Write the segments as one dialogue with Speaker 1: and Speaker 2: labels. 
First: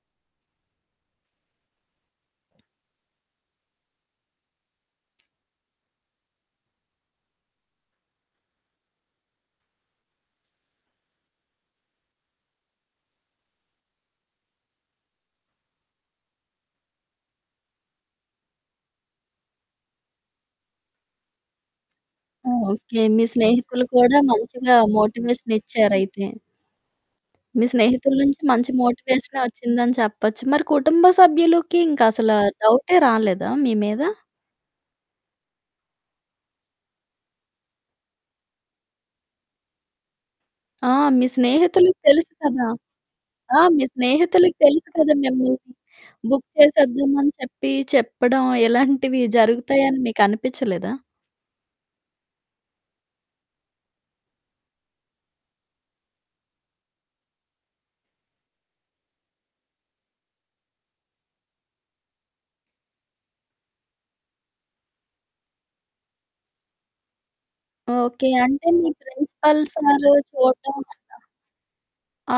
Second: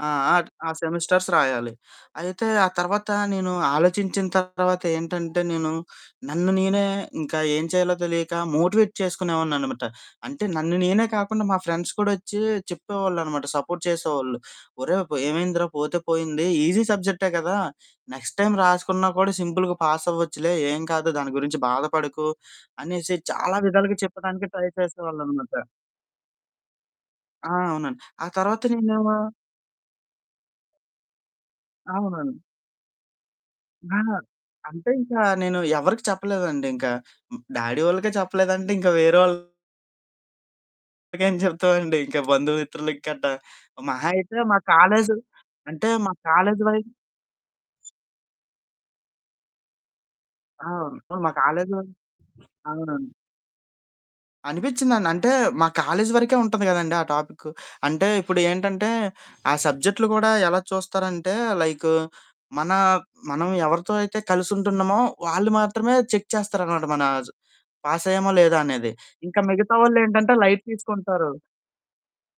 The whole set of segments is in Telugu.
Speaker 1: ఆ! ఆ సెమిస్టర్స్ రాయాలి. అయితే ఆ తర్వాత నేను ఆలోచించిన తర్వాత ఏంటంటే, నేను నన్ను నేనే ఇంకా ఏం చేయాలో తెలియక మోటివేట్ చేసుకునేవాడిని అనమాట. అంటే నన్ను నేనే కాకుండా మా ఫ్రెండ్స్ కూడా వచ్చి చెప్పేవాళ్ళు అనమాట, సపోర్ట్ చేసేవాళ్ళు. "ఒరేయ్! ఏమైందిరా? పోతే పోయింది. ఈజీ సబ్జెక్టే కదా! నెక్స్ట్ టైం రాసుకున్నా కూడా సింపుల్‌గా పాస్ అవ్వచ్చులే. ఏం కాదు. దాని గురించి బాధపడకు"
Speaker 2: ఓకే.
Speaker 1: అనేసి
Speaker 2: మీ
Speaker 1: చాలా
Speaker 2: స్నేహితులు
Speaker 1: విధాలుగా
Speaker 2: కూడా
Speaker 1: చెప్పడానికి ట్రై
Speaker 2: మంచిగా
Speaker 1: చేసేవాళ్ళు
Speaker 2: మోటివేషన్
Speaker 1: అనమాట.
Speaker 2: ఇచ్చారు అయితే.
Speaker 1: ఆ!
Speaker 2: మీ
Speaker 1: అవునండి.
Speaker 2: స్నేహితుల
Speaker 1: ఆ
Speaker 2: నుంచి
Speaker 1: తర్వాత
Speaker 2: మంచి
Speaker 1: నేనేమో
Speaker 2: మోటివేషనే వచ్చిందని చెప్పొచ్చు. మరి కుటుంబ సభ్యులకి ఇంకా అసలు
Speaker 1: అవునండి.
Speaker 2: డౌటే రాలేదా మీ
Speaker 1: ఆ!
Speaker 2: మీద?
Speaker 1: అంటే ఇంకా నేను ఎవరికీ చెప్పలేదండి. ఇంకా డ్యాడీ వాళ్ళకే చెప్పలేదంటే ఇంకా వెరోళ్ళకేం
Speaker 2: ఆ! మీ
Speaker 1: చెప్తామండి.
Speaker 2: స్నేహితులకి
Speaker 1: ఇంకా
Speaker 2: తెలుసు కదా!
Speaker 1: బంధుమిత్రుల గట్ట.
Speaker 2: ఆ! మీ
Speaker 1: మహా అయితే
Speaker 2: స్నేహితులకి
Speaker 1: మా
Speaker 2: తెలుసు కదా
Speaker 1: కాలేజి
Speaker 2: మిమ్మల్ని
Speaker 1: అంటే మా
Speaker 2: బుక్
Speaker 1: కాలేజి వై
Speaker 2: చేసేద్దాం అని చెప్పి చెప్పడం ఇలాంటివి జరుగుతాయని మీకనిపిచలేదా?
Speaker 1: అవును. మా కాలేజిలో అవునండి. అనిపిచిందండి. అంటే మా కాలేజ్ వరకే ఉంటుంది కదండీ ఆ టాపిక్కు. అంటే ఇప్పుడు ఏంటంటే, ఆ సబ్జెక్ట్‌లు కూడా ఎలా చూస్తారంటే లైకు మన మనం ఎవరితో అయితే కలిసి ఉంటున్నామో వాళ్ళు మాత్రమే చెక్ చేస్తారనమాట. మన పాస్
Speaker 2: ఓకే.
Speaker 1: అయ్యామా లేదా
Speaker 2: అంటే మీ
Speaker 1: అనేది. ఇంకా
Speaker 2: ప్రిన్సిపల్
Speaker 1: మిగతా వాళ్ళు
Speaker 2: సారూ
Speaker 1: ఏంటంటే లైట్
Speaker 2: చూడ్డం [unintelligible]
Speaker 1: తీసుకుంటారు.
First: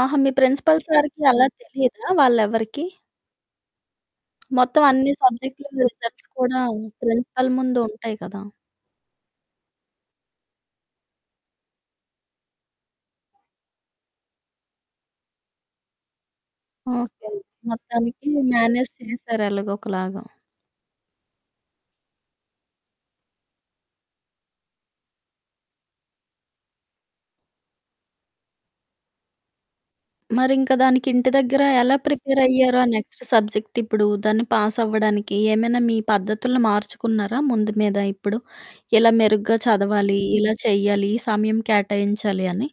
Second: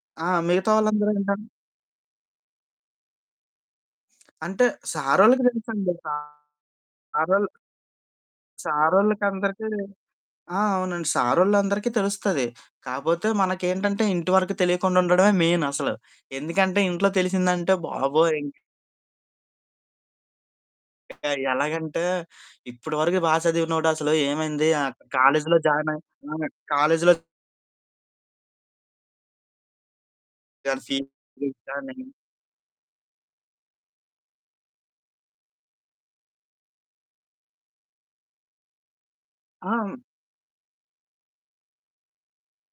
Speaker 2: ఆహా!
Speaker 1: ఆ!
Speaker 2: మీ
Speaker 1: మిగతా
Speaker 2: ప్రిన్సిపల్
Speaker 1: వాళ్ళందరూ
Speaker 2: సార్‌కి
Speaker 1: ఏంటంటే
Speaker 2: అలా తెలియదా? వాళ్లెవరికీ?
Speaker 1: అంటే
Speaker 2: మొత్తం అన్ని
Speaker 1: సారోళ్ళకి
Speaker 2: సబ్జెక్ట్‌లు
Speaker 1: తెలుసండి.
Speaker 2: రిజల్ట్స్ కూడా
Speaker 1: సారొల్
Speaker 2: ప్రిన్సిపల్ ముందు ఉంటాయి కదా!
Speaker 1: సారోళ్ళకందరికీ ఆ! అవునండి. సారోళ్లందరికి తెలుస్తది. కాపోతే మనకేంటంటే ఇంటి వరకు తెలియకుండా ఉండడమే మెయిన్ అసలు. ఎందుకంటే ఇంట్లో
Speaker 2: ఓకే.
Speaker 1: తెలిసిందంటే
Speaker 2: మొత్తానికి
Speaker 1: బాబోయ్! ఇంక్
Speaker 2: మేనేజ్ చేసారు ఎలాగో ఒకలాగా.
Speaker 1: ఎలాగంటే ఇప్పటి వరకు బా చదివినోడు అసలు ఏమైంది? కాలేజిలో జాయిన్ అయ్యి. ఆ! కాలేజిలో
Speaker 2: మరింక దానికి ఇంటి దగ్గర ఎలా
Speaker 1: [unintelligible]
Speaker 2: ప్రిపేర్ అయ్యారు? ఆ నెక్స్ట్ సబ్జెక్ట్ ఇప్పుడు దాన్ని పాస్ అవ్వడానికి ఏమైనా మీ పద్ధతులు మార్చుకున్నారా ముందు మీద? ఇప్పుడు, ఇలా మెరుగ్గా
Speaker 1: ఆ!
Speaker 2: చదవాలి, ఇలా చెయ్యాలి, ఈ సమయం కేటాయించాలి అని.